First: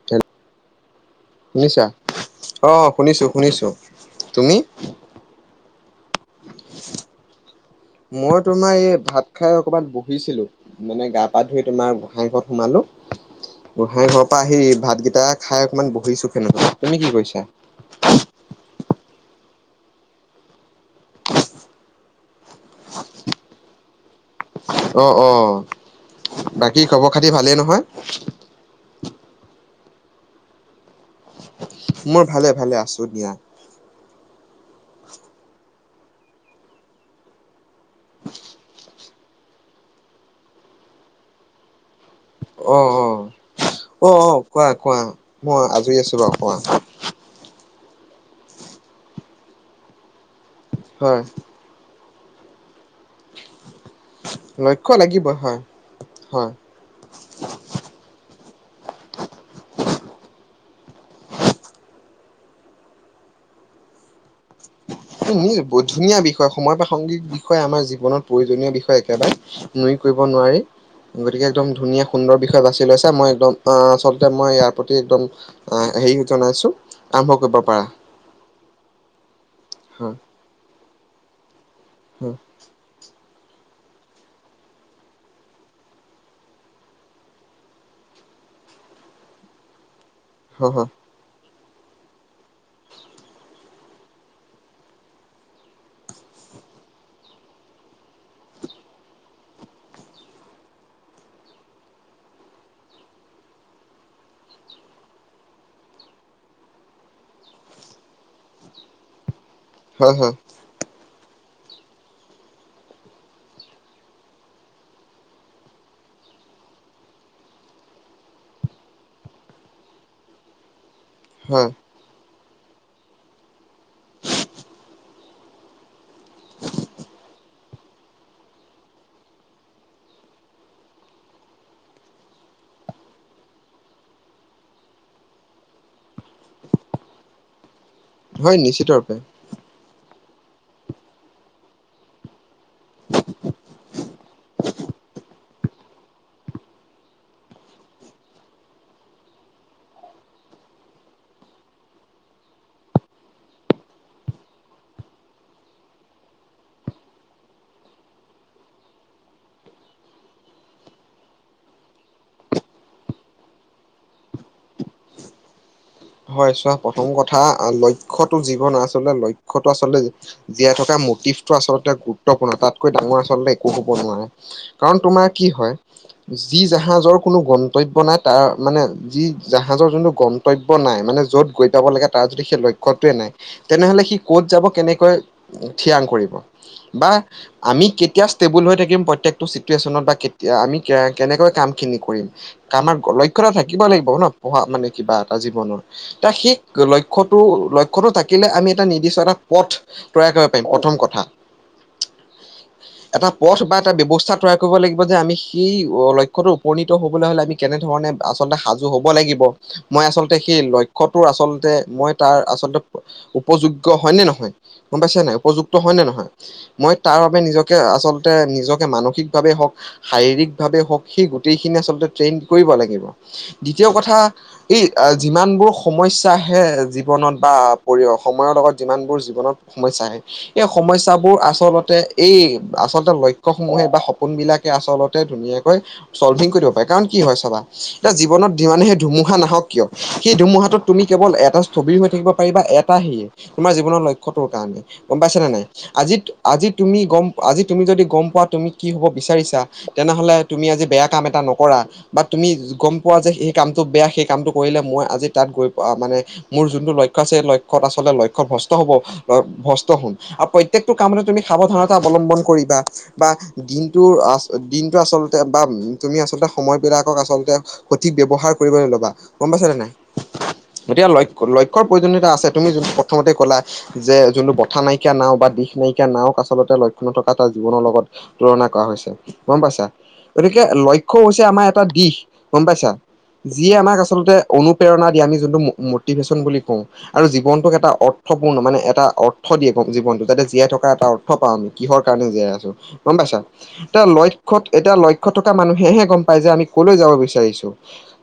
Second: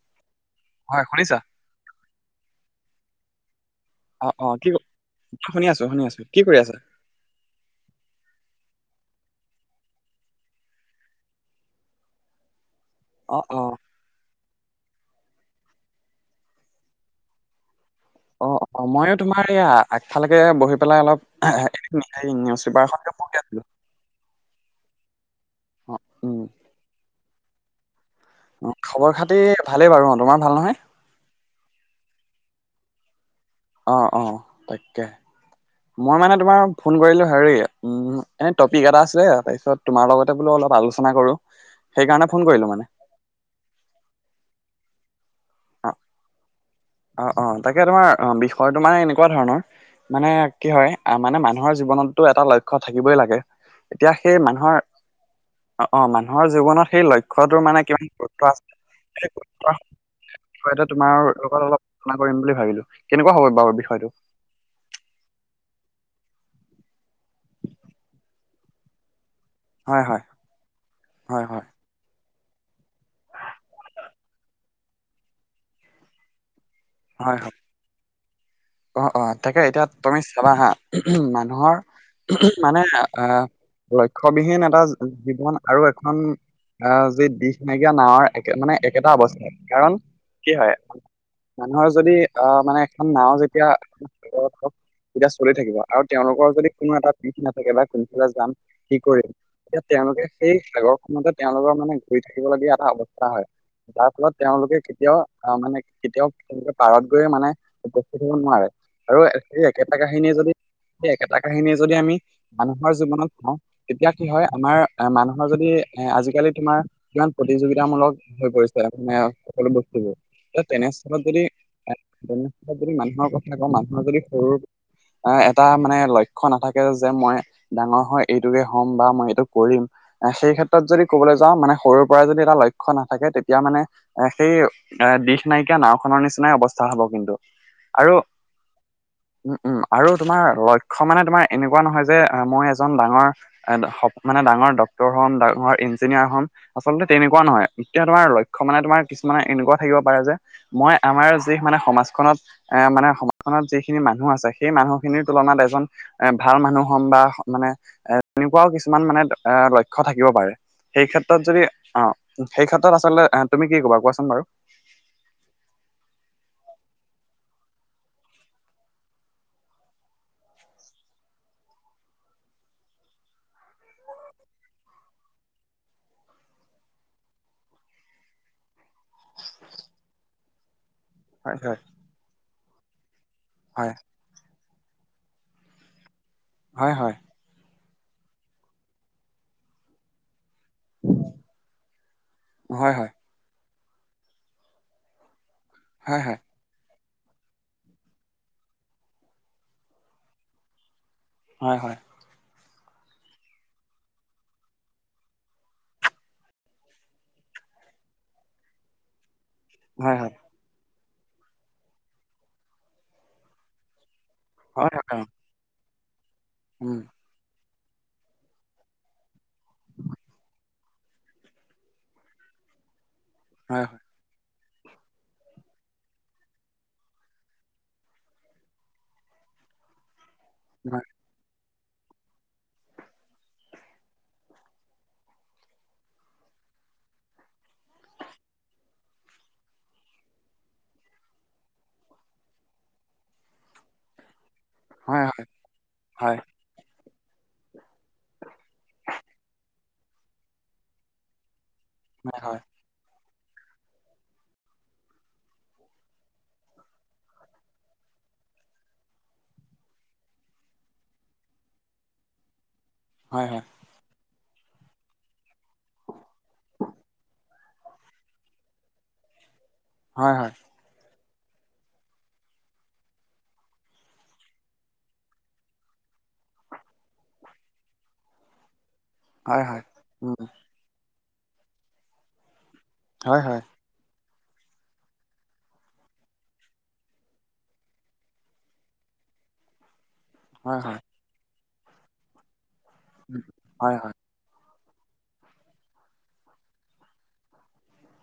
[unintelligible] হয় শুনিছা? শুনিছা? অ' শুনিছো শুনিছো। অ' তুমি অ' কি শুনি আছো, শুনি আছো। কি কৰি আছা? মই তোমাৰ এই ভাত খাই অকমান বহিছিলোঁ। মানে গা পা ধুই তোমাৰ গোঁখাই ঘৰত সোমালোঁ। অ', অ, গোঁখাই ঘৰ পৰা আহি ভাতকেইটা খাই অকণমান বহিছোঁ ফেনৰ তলত, তুমি কি কৰিছা? অ', অ, মইয়ো তোমাৰ এইয়া আগফালেকে বহি পেলাই অলপ, নিউজ পেপাৰ খনকে পঢ়ি আছিলো। [inaudible] অ', অ, অ উম বাকি খবৰ খাতি ভালেই নহয়? অ', খবৰ খাতি ভালেই বাৰু অ, তোমাৰ ভাল নহয়? মোৰ ভালে ভালে আছো দিয়া। অ', অ, তাকে। মই মানে তোমাৰ ফোন কৰিলো হেৰি উম, এ টপিক এটা আছিলে তাৰপিছত তোমাৰ লগতে বোলো অলপ আলোচনা কৰো। [inaudible] সেইকাৰণে ফোন কৰিলোঁ। অ', অ, অ, অ, কোৱা কোৱা মই অ আজৰি আছো বাৰু কোৱা। অ', অ, তাকে তোমাৰ অ, বিষয়টো মানে এনেকুৱা ধৰণৰ, মানে কি হয় আহ মানে মা [unintelligible] জীৱনতটো এটা লক্ষ্য থাকিবই লাগে। এতিয়া সেই মানুহৰ, লক্ষ্য লাগিব হয় অ, অ, মানুহৰ হয় জীৱনত সেই লক্ষ বিষয়টোৰ মানে কিমান গুৰুত্ব আছে, সেই গুৰুত্বৰ বিষয়টো তোমাৰ লগত অলপ আলোচনা কৰিম বুলি ভাবিলোঁ, কেনেকুৱা হব বাৰু বিষয়টো? উম, উম, বহুত ধুনীয়া বিষয় সময় প্ৰাসংগিক বিষয়ে আমাৰ জীৱনত প্ৰয়োজনীয় বিষয় একেবাৰে। [unintelligible] হয় কৰিব হয় নোৱাৰি, হয় গতিকে হয় একদম ধুনীয়া সুন্দৰ বিষয় বাছি লৈছো মই একদম আহ আচলতে মই ইয়াৰ প্ৰতি একদম আহ হেৰি জনাইছোঁ। আৰম্ভ হয় হয় কৰিব পাৰা। অ', অ, তাকে এতিয়া হয় তুমি চাবা হা, মানুহৰ, মানে আহ লক্ষ্যবিহীন এটা জীৱন, আৰু এখন আহ যি দিশ নাইকিয়া নাৱৰ একে মানে একেটা অৱস্থাই কাৰণ কি হয়, মানুহৰ যদি আহ মানে এখন নাওঁ যেতিয়া এতিয়া চলি থাকিব আৰু তেওঁলোকৰ যদি কোনো এটা দিশ নাথাকে বা কোনফালে যাম কি কৰিম। এতিয়া তেওঁলোকে সেই আগৰখনতে তেওঁলোকৰ মানে ঘূৰি থাকিবলগীয়া এটা অৱস্থা হয়। যাৰ ফলত তেওঁলোকে কেতিয়াও আহ মানে কেতিয়াও তেওঁলোকে পাৰত গৈয়ে মানে থাকিব নোৱাৰে, আৰু সেই একেটা হয় হয় কাহিনীয়ে যদি, সেই একেটা কাহিনীয়ে যদি আমি মানুহৰ জীৱনত কওঁ, তেতিয়া কি হয় আমাৰ এ মানুহৰ যদি এ আজিকালি তোমাৰ কিমান প্ৰতিযোগিতামূলক হৈ পৰিছে মানে সকলো বস্তুবোৰ। এ তেনেস্থলত যদি, হয় তেনেস্থলত যদি মানুহৰ কথা কওঁ মানুহৰ যদি সৰু এ এটা মানে লক্ষ্য নাথাকে যে মই ডাঙৰ হয় এইটোকে হ'ম বা মই এইটো কৰিম। এ সেই ক্ষেত্ৰত যদি ক'বলৈ যাওঁ মানে সৰুৰে পৰাই যদি এটা লক্ষ্য নাথাকে তেতিয়া মানে এ সেই, দিশ নাইকিয়া নাওখনৰ নিচিনাই অৱস্থা হব কিন্তু। আৰু হয়, নিশ্চিত ৰূপে। উম, উম, আৰু তোমাৰ লক্ষ্য মানে তোমাৰ এনেকুৱা নহয় যে মই এজন ডাঙৰ মানে ডাঙৰ ডক্তৰ হ'ম ডাঙৰ ইঞ্জিনিয়াৰ হম। আচলতে তেনেকুৱা নহয়, এতিয়া তোমাৰ লক্ষ্য মানে তোমাৰ কিছুমানে এনেকুৱা থাকিব পাৰে যে মই আমাৰ যি মানে সমাজ খনত, এ মানে সমাজখনত যিখিনি মানুহ আছে সেই মানুহখিনিৰ তুলনাত এজন এ ভাল মানুহ হম বা মানে, এ তেনেকুৱাও কিছুমান মানে এ লক্ষ্য থাকিব পাৰে। সেই ক্ষেত্ৰত যদি অ, সেই ক্ষেত্ৰত আচলতে তুমি কি ক'বা কোৱাচোন বাৰু? হয় চোৱা প্ৰথম কথা আহ লক্ষ্যতো জীৱন আচলতে লক্ষ্যতটো আচলতে জীয়াই থকা মটিভটো আচলতে গুৰুত্বপূৰ্ণ তাতকৈ ডাঙৰ আচলতে একো হ'ব নোৱাৰে। কাৰণ তোমাৰ কি হয় যি জাহাজৰ কোনো গন্তব্য নাই তাৰ মানে, যি জাহাজৰ যোনটো গন্তব নাই মানে যত হয়, গৈ হয়, পাব লাগে তাৰ যদি সেই লক্ষ্যতোৱে নাই হয়, তেনেহ'লে সি ক'ত যাব কেনেকৈ থিৰাং কৰিব হয়, বা হয়, আমি কেতিয়া ষ্টেবুল হৈ থাকিম প্ৰত্যেকটো চিটুৱেশ্যনত বা কেতিয়া আমি কেনেকৈ কাম খিনি কৰিম হয়, হয়, আমাৰ হয়, লক্ষ্য এটা থাকিবই লাগিব ন পঢ়া মানে কিবা টা জীৱনৰ হয়, হয়, এটা সে লক্ষ্যটো-লক্ষ্যটো থাকিলে আমি এটা নিৰ্দিষ্ট এটা পথ তৈয়াৰ কৰিব পাৰিম প্ৰথম কথা৷ হয়-হয় এটা পথ বা এটা ব্যৱস্থা তৈয়াৰ কৰিব লাগিব যে আমি সেই লক্ষ্যটো উপনীত হ'বলৈ হ'লে আমি কেনে ধৰণে আচলতে সাজু হব লাগিব৷ মই হয়, হয়, হয়, আচলতে সেই লক্ষ্যটোৰ আচলতে মই তাৰ আচলতে উপযোগ্য হয়নে নহয়৷ গম হয়, পাইছে নাই উপযুক্ত হয় নে নহয় মই উম, তাৰ নিজকে আচলতে নিজকে মানসিকভাৱে হওক শাৰীৰিক ভাৱে হওক সেই গোটেইখিনি আচলতে ট্ৰেইন কৰিব লাগিব হয়, দ্বিতীয় কথা এই যিমানবোৰ সমস্যা আহে জীৱনত বা পৰি সময়ৰ লগত যিমানবোৰ জীৱনত সমস্যা আহে এই হয়, সমস্যাবোৰ আচলতে এই আচলতে লক্ষ্যসমূহে বা সপোন বিলাকে আচলতে ধুনীয়াকৈ চল্ভিং কৰিব দিব পাৰে কাৰণ কি হয় চাবা এতিয়া জীৱনত যিমানে সেই ধুমুহা নাহক কিয় সেই ধুমুহাত টোত তুমি কেৱল এটা স্থবিৰ হৈ থাকিব পাৰিবা এটা হিয়ে তোমাৰ জীৱনৰ লক্ষ খটো কাৰণে গম হয়, পাইছ নে নাই আজি হয়, আজি তুমি গম আজি তুমি যদি গম পোৱা তুমি কি হব বিচাৰিছা তেনেহলে তুমি আজি বেয়া কাম এটা নকৰা৷ বা হয়, তুমি হয়, গম পোৱা যে সেই কামটো বেয়া সেই কামটো কৰিলে মই আজি তাত গৈ প মানে মোৰ যোনটো লক্ষ্য আছে লক্ষ্যত আচলতে লক্ষ্য ভ্ৰস্ত হব৷ ভ্ৰস্ত হ আৰু প্ৰত্যয়েটো কামতে তুমি সাৱধানতা অৱলম্বন কৰিবা বা হয়, হয়, দিন টোৰ আ দিনটো আচলতে বা তুমি আচলতে সময়বিলাকক আচলতে সঠিক ব্যৱহাৰ কৰিব ল'বা গম পাইছা নে নাই৷ হয়-হয় এতিয়া লক্ষ লক্ষ্যৰ প্ৰয়োজনীয়তা আছে তুমি যি প্ৰথমতে ক'লা যে যোনটো বথা নাইকিয়া নাও বা দিশ নাইকিয়া নাও আচলতে লক্ষ্ণ নথকা তাৰ জীৱনৰ লগত তুলনা কৰা হৈছে৷ গম হয়, হয়। পাইছা উম, গতিকে লক্ষ্য হৈছে আমাৰ এটা দিশ গম পাইছা হয়, হয়, যিয়ে আমাক আচলতে অনুপ্ৰেৰণা দিয়ে আমি যোনটো ম মটিভেশ্যন বুলি কওঁ৷ আৰু জীৱনটোক এটা অৰ্থপূৰ্ণ মানে এটা অৰ্থ দিয়ে জীৱনটো যাতে জীয়াই হয়, থকা হয়, এটা অৰ্থ পাওঁ আমি কিহৰ কাৰণে জীয়াই আছো গম পাইছা উম, হয়, এতিয়া হয়, ল লক্ষ্যত এতিয়া লক্ষ্য থকা মানুহেহে গম পায় যে আমি কলৈ যাব বিচাৰিছো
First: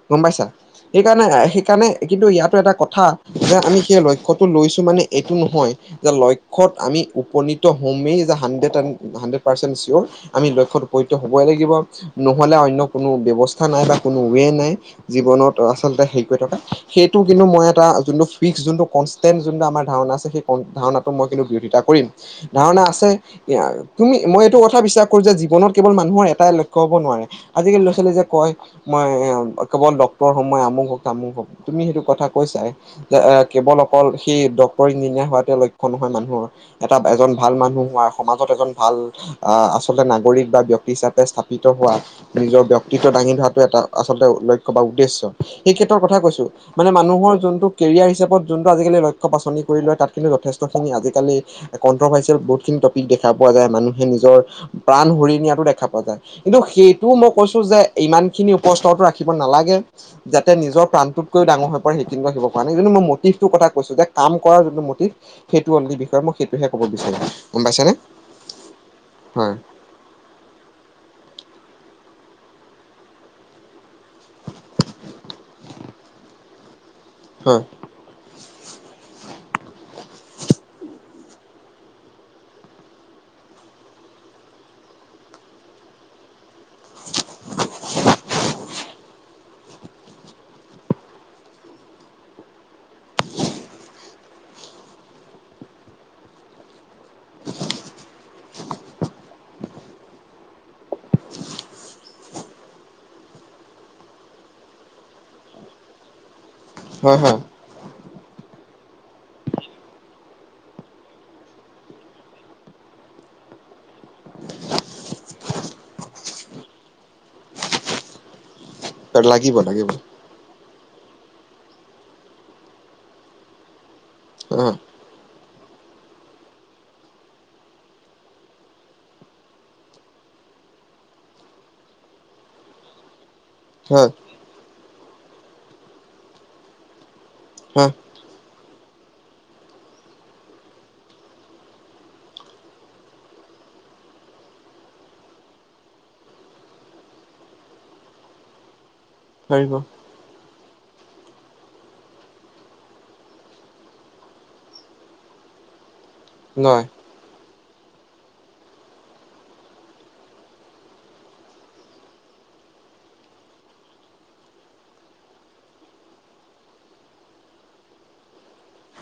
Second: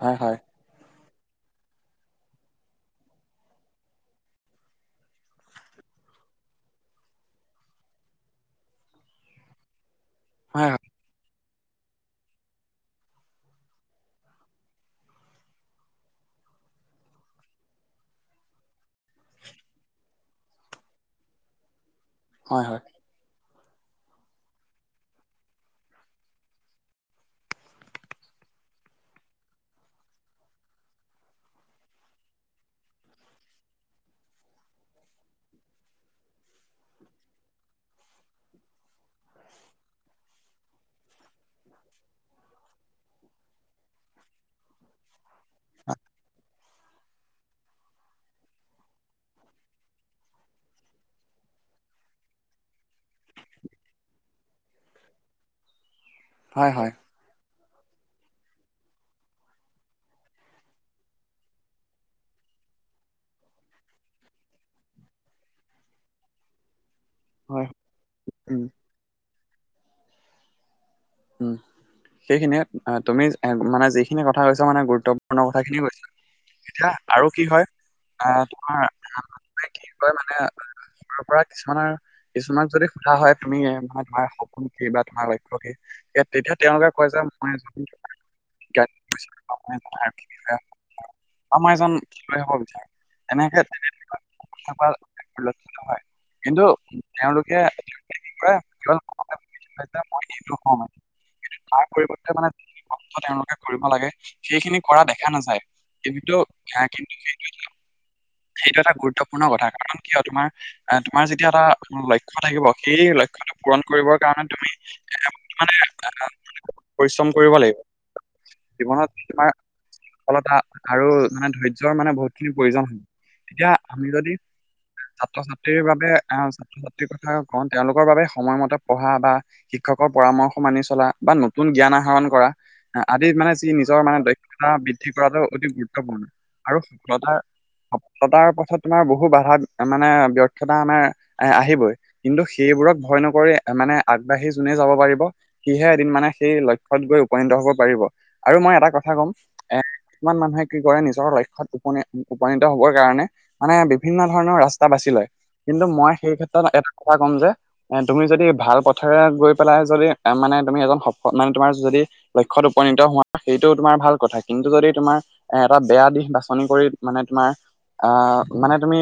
হয়, গম হয়, পাইছা৷ সেইকাৰণে-সেইকাৰণে কিন্তু ইয়াতো এটা কথা যে আমি সেই লক্ষ্যটো লৈছো মানে এইটো নহয় যে লক্ষ্যত আমি উপনীত হমেই যে hundred and hundred percent sure আমি হয়, লক্ষ্যত উপনিত হ'বই লাগিব নহ'লে অন্য কোনো ব্যৱস্থা নাই বা কোনো ৱে নাই জীৱনত আচলতে সেইটো এটা সেইটো কিন্তু মই এটা যোনটো ফিক্স যোনটো কনন্টেনট যোনটো আমাৰ ধাৰণা আছে ধাৰণাটো মই কিন্তু বিৰোধিতা কৰিম হয়, ধাৰণা আছে য়া তুমি মই এইটো কথা বিশ্বাস কৰো যে জীৱনত কেৱল মানুহৰ এটাই লক্ষ্য হ'ব নোৱাৰে৷ আজিকালি ল'ৰা ছোৱালী যে কয় মই এ কেৱল সময় [unintelligible] আমুক হম তামুক হম তুমি সেইটো কথা কৈছাই৷ এ কেৱল অকল সেই ডক্তৰ ইঞ্জিনিয়াৰ হোৱাতোৱে লক্ষ্য নহয় মানুহৰ৷ এটা এজন ভাল মানুহ হোৱাৰ সমাজত এজন ভাল আহ আচলতে নাগৰিক বা ব্যক্তি হিচাপে স্থাপিত হোৱা৷ নিজৰ ব্যক্তিত দাঙি ধৰাটো এটা আচলতে লক্ষ্য বা উদ্দেশ্য সেই ক্ষেত্ৰৰ কথা কৈছো৷ মানে মানুহৰ যোনটো কেৰিয়াৰ হিচাপত যোনটো আজিকালি লক্ষ্য বাছনি কৰি লয় তাত কিন্তু যথেষ্টখিনি আজিকালি কনট্ৰভাৰ্চিয়েল বহুত খিনি টপিক দেখা পোৱা যায় মানুহে নিজৰ প্ৰাণ হৰি নিয়াতো দেখা পোৱা যায়৷ কিন্তু হয়, হয়, হয়, সেইটোও মই কৈছো যে ইমান খিনি উপস্থৰ ৰাখিব নালাগে৷ যাতে নিজৰ প্ৰাণতকৈও ডাঙৰ হৈ পৰে সেইখিনি শিকিব পৰা নাই যোনটো মই মটিভটোৰ কথা কৈছো যে কাম কৰাৰ যোনটো মটিভ সেইটো অনলি বিষয় মই সেইটোহে কব বিচাৰিম হয়, গম পাইছা নে উম, হয় উ সেইখিনিয়ে তুমি মানে যিখিনি কথা কৈছা মানে গুৰুত্বপূৰ্ণ কথাখিনিয়ে কৈছা এতিয়া আৰু কি হয় আহ তোমাৰ কি হয় মানে তাৰ পৰা কিছুমানৰ কিছুমানক যদি সোধা হয় তুমি মানে তোমাৰ সপোন কি বা তোমাৰ লক্ষ্য কি তে তেতিয়া তেওঁলোকে কয় যে মই এজন আৰ্মী বিষয়া হম আমাৰ এজন খেলুৱৈ হব বিচাৰে এনেকে তেনেকে তেনেকোৱা লক্ষ্য হয় কিন্তু তেওঁলোকে, তেওঁলোকে কি কয় কি হল তাৰ পৰিৱৰ্তে মানে যিখিনি কষ্ট তেওঁলোকে কৰিব লাগে সেইখিনি কৰা দেখা নাযায় কিন্তু কিন্তু হয় হয় সেইটো সেইটো এটা গুৰুত্বপূৰ্ণ কথা কাৰণ কিয় তোমাৰ আহ তোমাৰ যেতিয়া এটা লক্ষ্য থাকিব সেই লক্ষ্যটো পূৰণ কৰিবৰ কাৰণে তুমি একদম মানে পৰিশ্ৰম কৰিব লাগিব জীৱনত তোমাৰ লাগিব লাগিব সফলতা আৰু মানে ধৈৰ্য্যৰ মানে বহুতখিনি প্ৰয়োজন হব তেতিয়া আমি যদি হয় ছাত্ৰ ছাত্ৰীৰ বাবে আহ ভন্তিৰ কথা কও তেওঁলোকৰ বাবে সময়মতে পঢ়া বা শিক্ষকৰ পৰামৰ্শ মানি চলা বা নতুন জ্ঞান আহৰণ কৰা আদিত মানে যি নিজৰ হয় মানে দক্ষ লতা বৃদ্ধি কৰাটো অতি গুৰুত্বপূৰ্ণ আৰু সফলতাৰ হ সফলতাৰ পথত তোমাৰ বহু বাধা মানে ব্যৰ্থতা আমাৰ আহ আহিবই কিন্তু সেইবোৰক ভয় নকৰি মানে আগবাঢ়ি যোনে যাব পাৰিব সিহে এদিন মানে সেই লক্ষ্যত গৈ উপনীত হব পাৰিব আৰু মই এটা কথা কম পাৰিব কিমান মানুহে কি কৰে নিজৰ লক্ষ্যত উপনী উপনীত হবৰ কাৰণে মানে বিভিন্ন ধৰণৰ ৰাস্তা বাচি লয় কিন্তু মই সেই ক্ষেত্ৰত নয় এটা কথা ক'ম যে এ তুমি যদি ভাল পথেৰে গৈ পেলাই যদি মানে তুমি এজন সফ মানে তোমাৰ যদি লক্ষ্যত উপনীত হোৱা সেইটো তোমাৰ ভাল কথা কিন্তু যদি তোমাৰ এ এটা বেয়া দিশ বাছনি কৰি মানে তোমাৰ আহ মানে তুমি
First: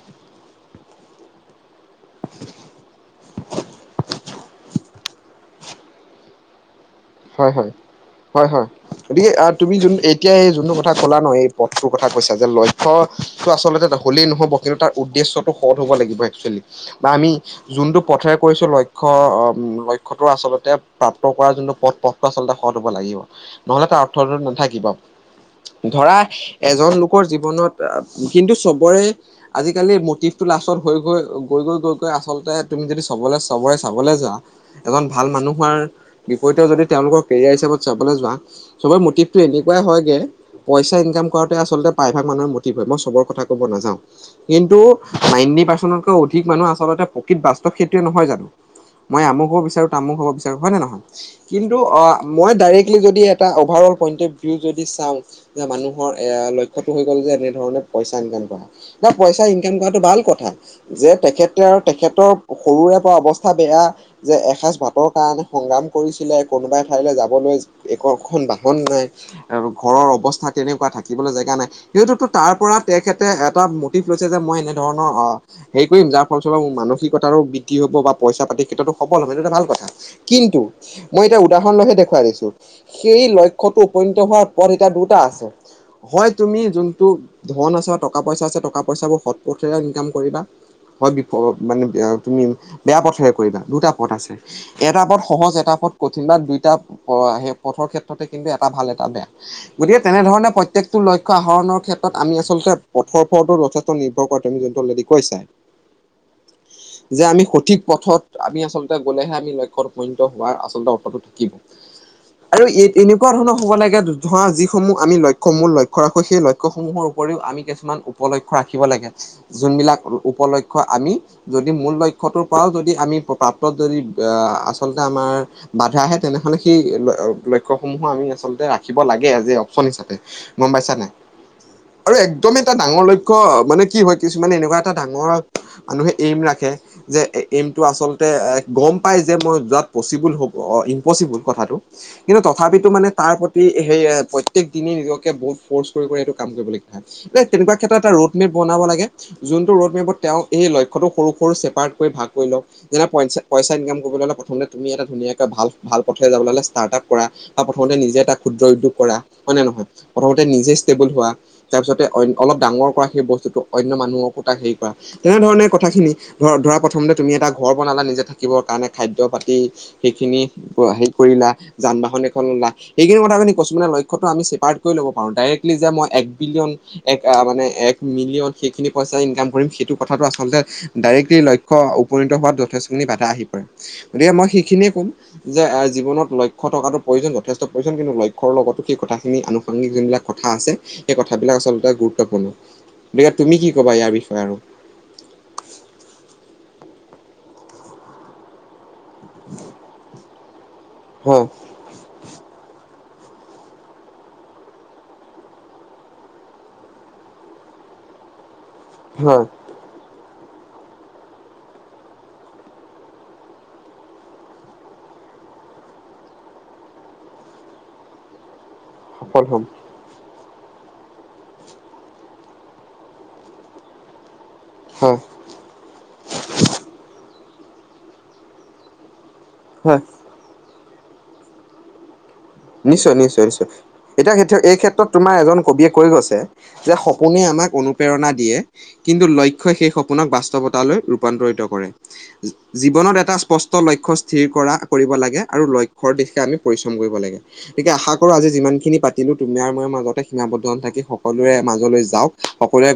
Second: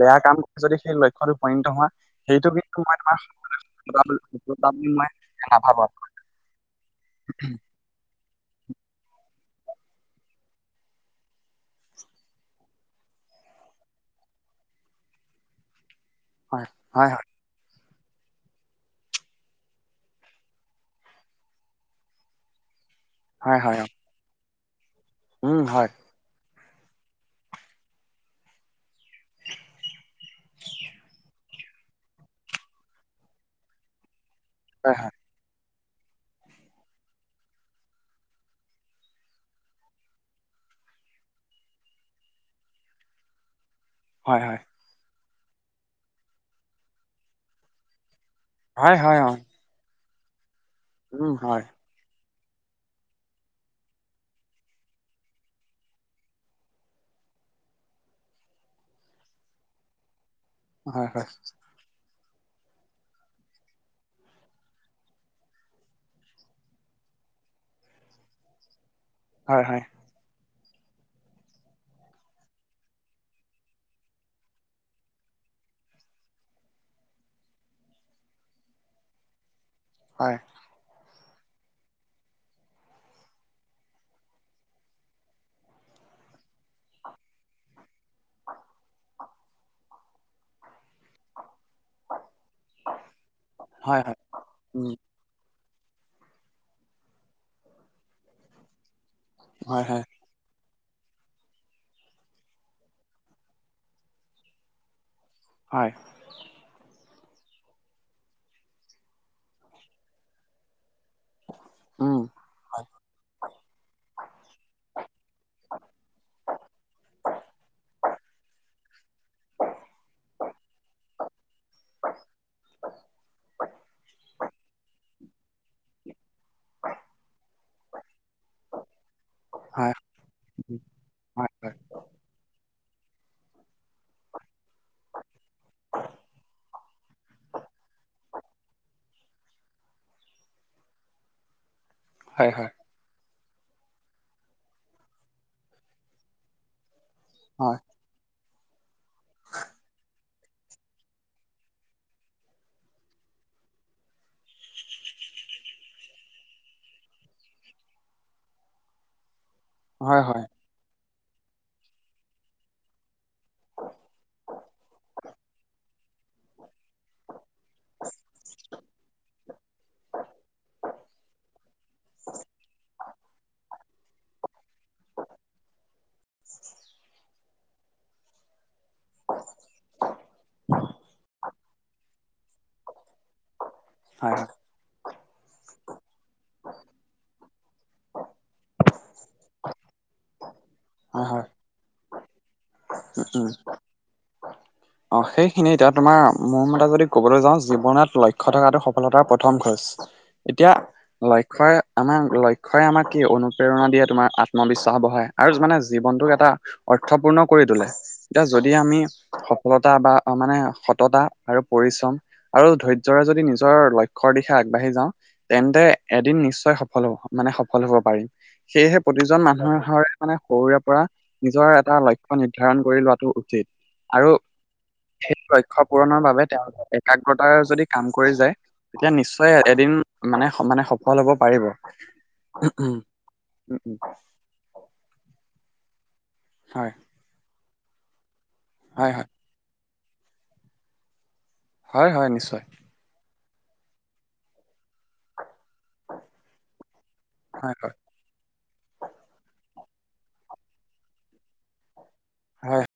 বেয়া কাম কৰি যদি সেই লক্ষ্যত উপনীত হোৱা সেইটো কিন্তু মই তোমাৰ বুলি মই নাভাবো আ হয় হয় হয় হয় গতিকে আহ তুমি যোন এতিয়া এই যোনটো কথা কলা নহ এই পথটোৰ কথা কৈছা যে লক্ষ্য টো আচলতে হ'লেই নহ'ব কিন্তু তাৰ উদ্দেশ্যটো সৎ হ'ব লাগিব একচুৱেলী হয় বা হয় হয় আমি যোনটো পথেৰে কৈছো লক্ষ্য লক্ষ্যটো আচলতে প্ৰাপ্ত কৰা যোনটো পথ পথটো আচলতে সৎ হ'ব লাগিব হয় হয় নহ'লে অ। তাৰ অৰ্থটো নাথাকিব উম হয় ধৰা এজন লোকৰ জীৱনত কিন্তু চবৰে আজিকালি মটিভটো লাষ্টত হৈ হৈ গৈ গৈ গৈ গৈ আচলতে তুমি যদি চবলৈ চবৰে চাবলৈ যোৱা হয় এজন হয় ভাল মানুহ হোৱাৰ বিপৰীতে যদি তেওঁলোকৰ কেৰিয়াৰ হিচাপত চাবলৈ যোৱা চবৰে মটিভটো এনেকোৱাই হ'য়গে পইচা ইনকাম কৰাটোৱে আচলতে প্ৰায়ভাগ মানুহৰ মটিভ হয় মই চবৰ কথা কব নাযাও হয় কিন্তু নাইনটি পাৰ্চেন্টতকৈ অধিক মানুহ আচলতে প্ৰকৃত বাস্তৱ সেইটোয়ে নহয় জানো হয় হয় হয় মই অ আমুক হ'ব বিচাৰো তামুক হ'ব বিচাৰো হয় নে নহয় উম হয় কিন্তু অ মই ডাইৰেক্টলি যদি এটা অভাৰল পইন্ট অফ ভিউ যদি চাও যে মানুহৰ এ লক্ষ্যতো হৈ গ'ল যে এনেধৰণে পইচা ইনকাম কৰা যে পইচা ইনকাম কৰাটো ভাল কথা হয় যে হয় তেখেতে আৰু তেখেতৰ সৰুৰে পৰা অৱস্থা বেয়া যে এসাঁজ ভাতৰ কাৰণে সংগ্ৰাম কৰিছো কোনোবাই ঠাইলৈ যাবলৈ এখন বাহন নাই হয় আৰু হয় ঘৰৰ অৱস্থা তেনেকুৱা থাকিবলৈ জেগা নাই। সেইটোতো তাৰ পৰা তেখেতে এটা মটিভ লৈছে যে মই এনেধৰণৰ আহ হেৰি কৰিম যাৰ ফলস্বৰূপে মানসিকতাৰো বৃদ্ধি হ'ব বা পইচা পাতি ক্ষেত্ৰতো সবল হ'য় সেইটোতো এটা ভাল কথা। হয় কিন্তু মই এতিয়া উদাহৰণ লৈহে দেখুৱাই দিছো সেই লক্ষ্যটো উপনীত হোৱাৰ পথ এতিয়া দুটা আছে। হয় তুমি যোনটো ধন আছে বা টকা - পইচা আছে টকা - পইচাবোৰ সৎ পথেৰে ইনকাম কৰিবা। হয় বি প মানে তুমি বেয়া পথৰে কৰিবা দুটা হয় পথ হয় আছে, উম এটা পথ সহজ এ টা পথ কঠিন বা দুইটা সেই পথৰ ক্ষেত্ৰতে কিন্তু এটা ভাল এটা বেয়া। হয় গতিকে হয় তেনেধৰণে প্ৰত্যেক লক্ষ্য আহৰণৰ ক্ষেত্ৰত আমি আচলতে পথৰ উপৰতো যথেষ্ট নিৰ্ভৰ কৰা তুমি যোনটো কৈছা। হ'য়। যে আমি সঠিক পথত আমি আচলতে গ'লেহে আমি লক্ষ্যত উপনীত হোৱাৰ আচলতে অৰ্থটো থাকিব। উম আৰু এ এনেকুৱা ধৰণৰ হ'ব লাগে ধৰা যিসমূহ আমি ল সমূহ লক্ষ্য ৰাখো সেই লক্ষ্যসমূহৰ উপৰিও আমি কিছুমান উপলক্ষ্য ৰাখিব লাগে। যোনবিলাক উপলক্ষ্য আমি যদি মূল লক্ষ্যটোৰ পৰাও যদি আমি প্ৰাপ্তত যদি আহ আচল তা আমাৰ বাধা আহে তেনেহলে সেই ল লক্ষ্যসমূহো আমি আচলতে ৰাখিব লাগে আজি ফোন হয় হিচাপে গম পাইছা নাই। হয় আৰু একদমেই এটা ডাঙৰ লক্ষ্য মানে কি হয় কিছুমানে এনেকুৱা এটা ডাঙৰ মানুহে এইম ৰাখে যে এইমটো আচলতে এ গম পাই যে মই যাত পচিবল হ'ব ইমপচিবল কথাটো কিন্তু হয় হয় তথাপিতো মানে তাৰ প্ৰতি সেই প্ৰত্যেক দিনে নিজকে বহুত ফ'ৰ্চ কৰি - কৰি এইটো কাম কৰিবলগীয়া হ'য় মানে হয় হয় তেনেকুৱা ক্ষেত্ৰত এটা ৰোড মেপ বনাব লাগে যোনটো ৰোডমেপত তেওঁ এই লক্ষ্যতো সৰু- সৰু ছেপাৰেট কৰি ভাগ কৰি লওক, যেনে পইচা পইচা ইনকাম কৰিবলৈ হ'লে প্ৰথমতে তুমি এটা ধুনীয়াকৈ ভাল - ভাল পথে যাবলৈ হ'লে ষ্টাৰ্টআপ কৰা বা প্ৰথমতে নিজে এটা ক্ষুদ্ৰ উদ্যোগ কৰা হ'য় নে নহ'য়? হয় হয় প্ৰথমতে নিজে ষ্টেবল হোৱা তাৰপিছতে অলপ ডাঙৰ কৰা সেই বস্তুটো অন্য মানুহকো তাক হেৰি কৰা তেনেধৰণে কথাখিনি ধৰ ধৰা প্ৰথমতে তুমি এটা ঘৰ বনালা নিজে থাকিবৰ কাৰণে খাদ্য পাতি সেইখিনি হেৰি কৰিলা, যানবাহন এখন ললা এইখিনি কথাখিনি কৈছোঁ মানে লক্ষ্যতো আমি ছেপাৰট কৰি ল'ব পাৰো ডাইৰেক্টলি যে মই এক বিলিয়ন এক মানে এক মিলিয়ন সেইখিনি পইচা ইনকাম কৰিম সেইটো কথাটো আচলতে ডাইৰেক্টলি লক্ষ্যত উপনীত হোৱাত যথেষ্টখিনি বাধা আহি পৰে গতিকে হয় মই সেইখিনিয়ে ক'ম যে জীৱনত লক্ষ্য থকাটো প্ৰয়োজন যথেষ্ট প্ৰয়োজন কিন্তু লক্ষ্যৰ লগতো সেই কথাখিনি আন সাংগিক যোনবিলাক কথা আছে সেই হয় হয় হয় কথাবিলাক আচলতে গুৰুত্বপূৰ্ণ। গতিকে উম তুমি কি ক'বা ইয়াৰ বিষয়ে আৰু? অ সেইখিনি এতিয়া তোমাৰ মোৰ মতে যদি ক'বলৈ যাওঁ জীৱনত লক্ষ্য থকাটো সফলতাৰ প থম খৰচ এতিয়া হয় লক্ষ্যই আমাৰ লক্ষ্যই আমাক কি অনুপ্ৰেৰণা দিয়ে, তোমাৰ আত্মবিশ্বাস বঢ়ায় আৰু মানে জীৱনটোক এটা অৰ্থপূৰ্ণ কৰি তোলে এতিয়া যদি আমি হয়। সফলতা বা মানে সততা আৰু পৰিশ্ৰম আৰু ধৈয্যৰে যদি নিজৰ লক্ষ্যৰ দিশে আগবাঢ়ি যাওঁ তেন্তে এদিন নিশ্চয় সফল হব মানে সফল হব পাৰিম সেয়েহে প্ৰতিজন সফল হ'ম মানুহৰ হয়। মানে সৰুৰে পৰা নিজৰ এটা লক্ষ্য নিৰ্ধাৰণ কৰি লোৱাটো উচিত আৰু হয়। এই লক্ষ্যত পূৰণৰ বাবে তেওঁলোকৰ একাগ্ৰতা যদি কাম কৰি যায় তেতিয়া নিশ্চয় এদিন হয় মানে - মানে সফল হ'ব পাৰিব। উম, নিশ্চয়, নিশ্চয়, নিশ্চয় উম, এতিয়া এই ক্ষেত্ৰত তোমাৰ এজন কবিয়ে কৈ গৈছে যে হয় স সপোনে আমাক অনুপ্ৰেৰণা দিয়ে, হয় কিন্তু হয় লক্ষ্য ই সেই সপোনক বাস্তৱতালৈ ৰূপান্তৰিত কৰে। হয় হয় নিশ্চয় জীৱনত এটা ইস্পষ লক্ষ্যত স্থিৰ কৰা কৰিব লাগে আৰু লক্ষ্য দিশে আমি পৰিশ্ৰম কৰিব লাগে, হয় গতিকে হয় আশা আজি যিমান খিনি পাতিলো তুমি আৰু মোৰ মাজতে সীমাবদ্ধ হৈ থাকিব সকলোৰে মাজলৈ যাওঁ, হয় সকলোৱে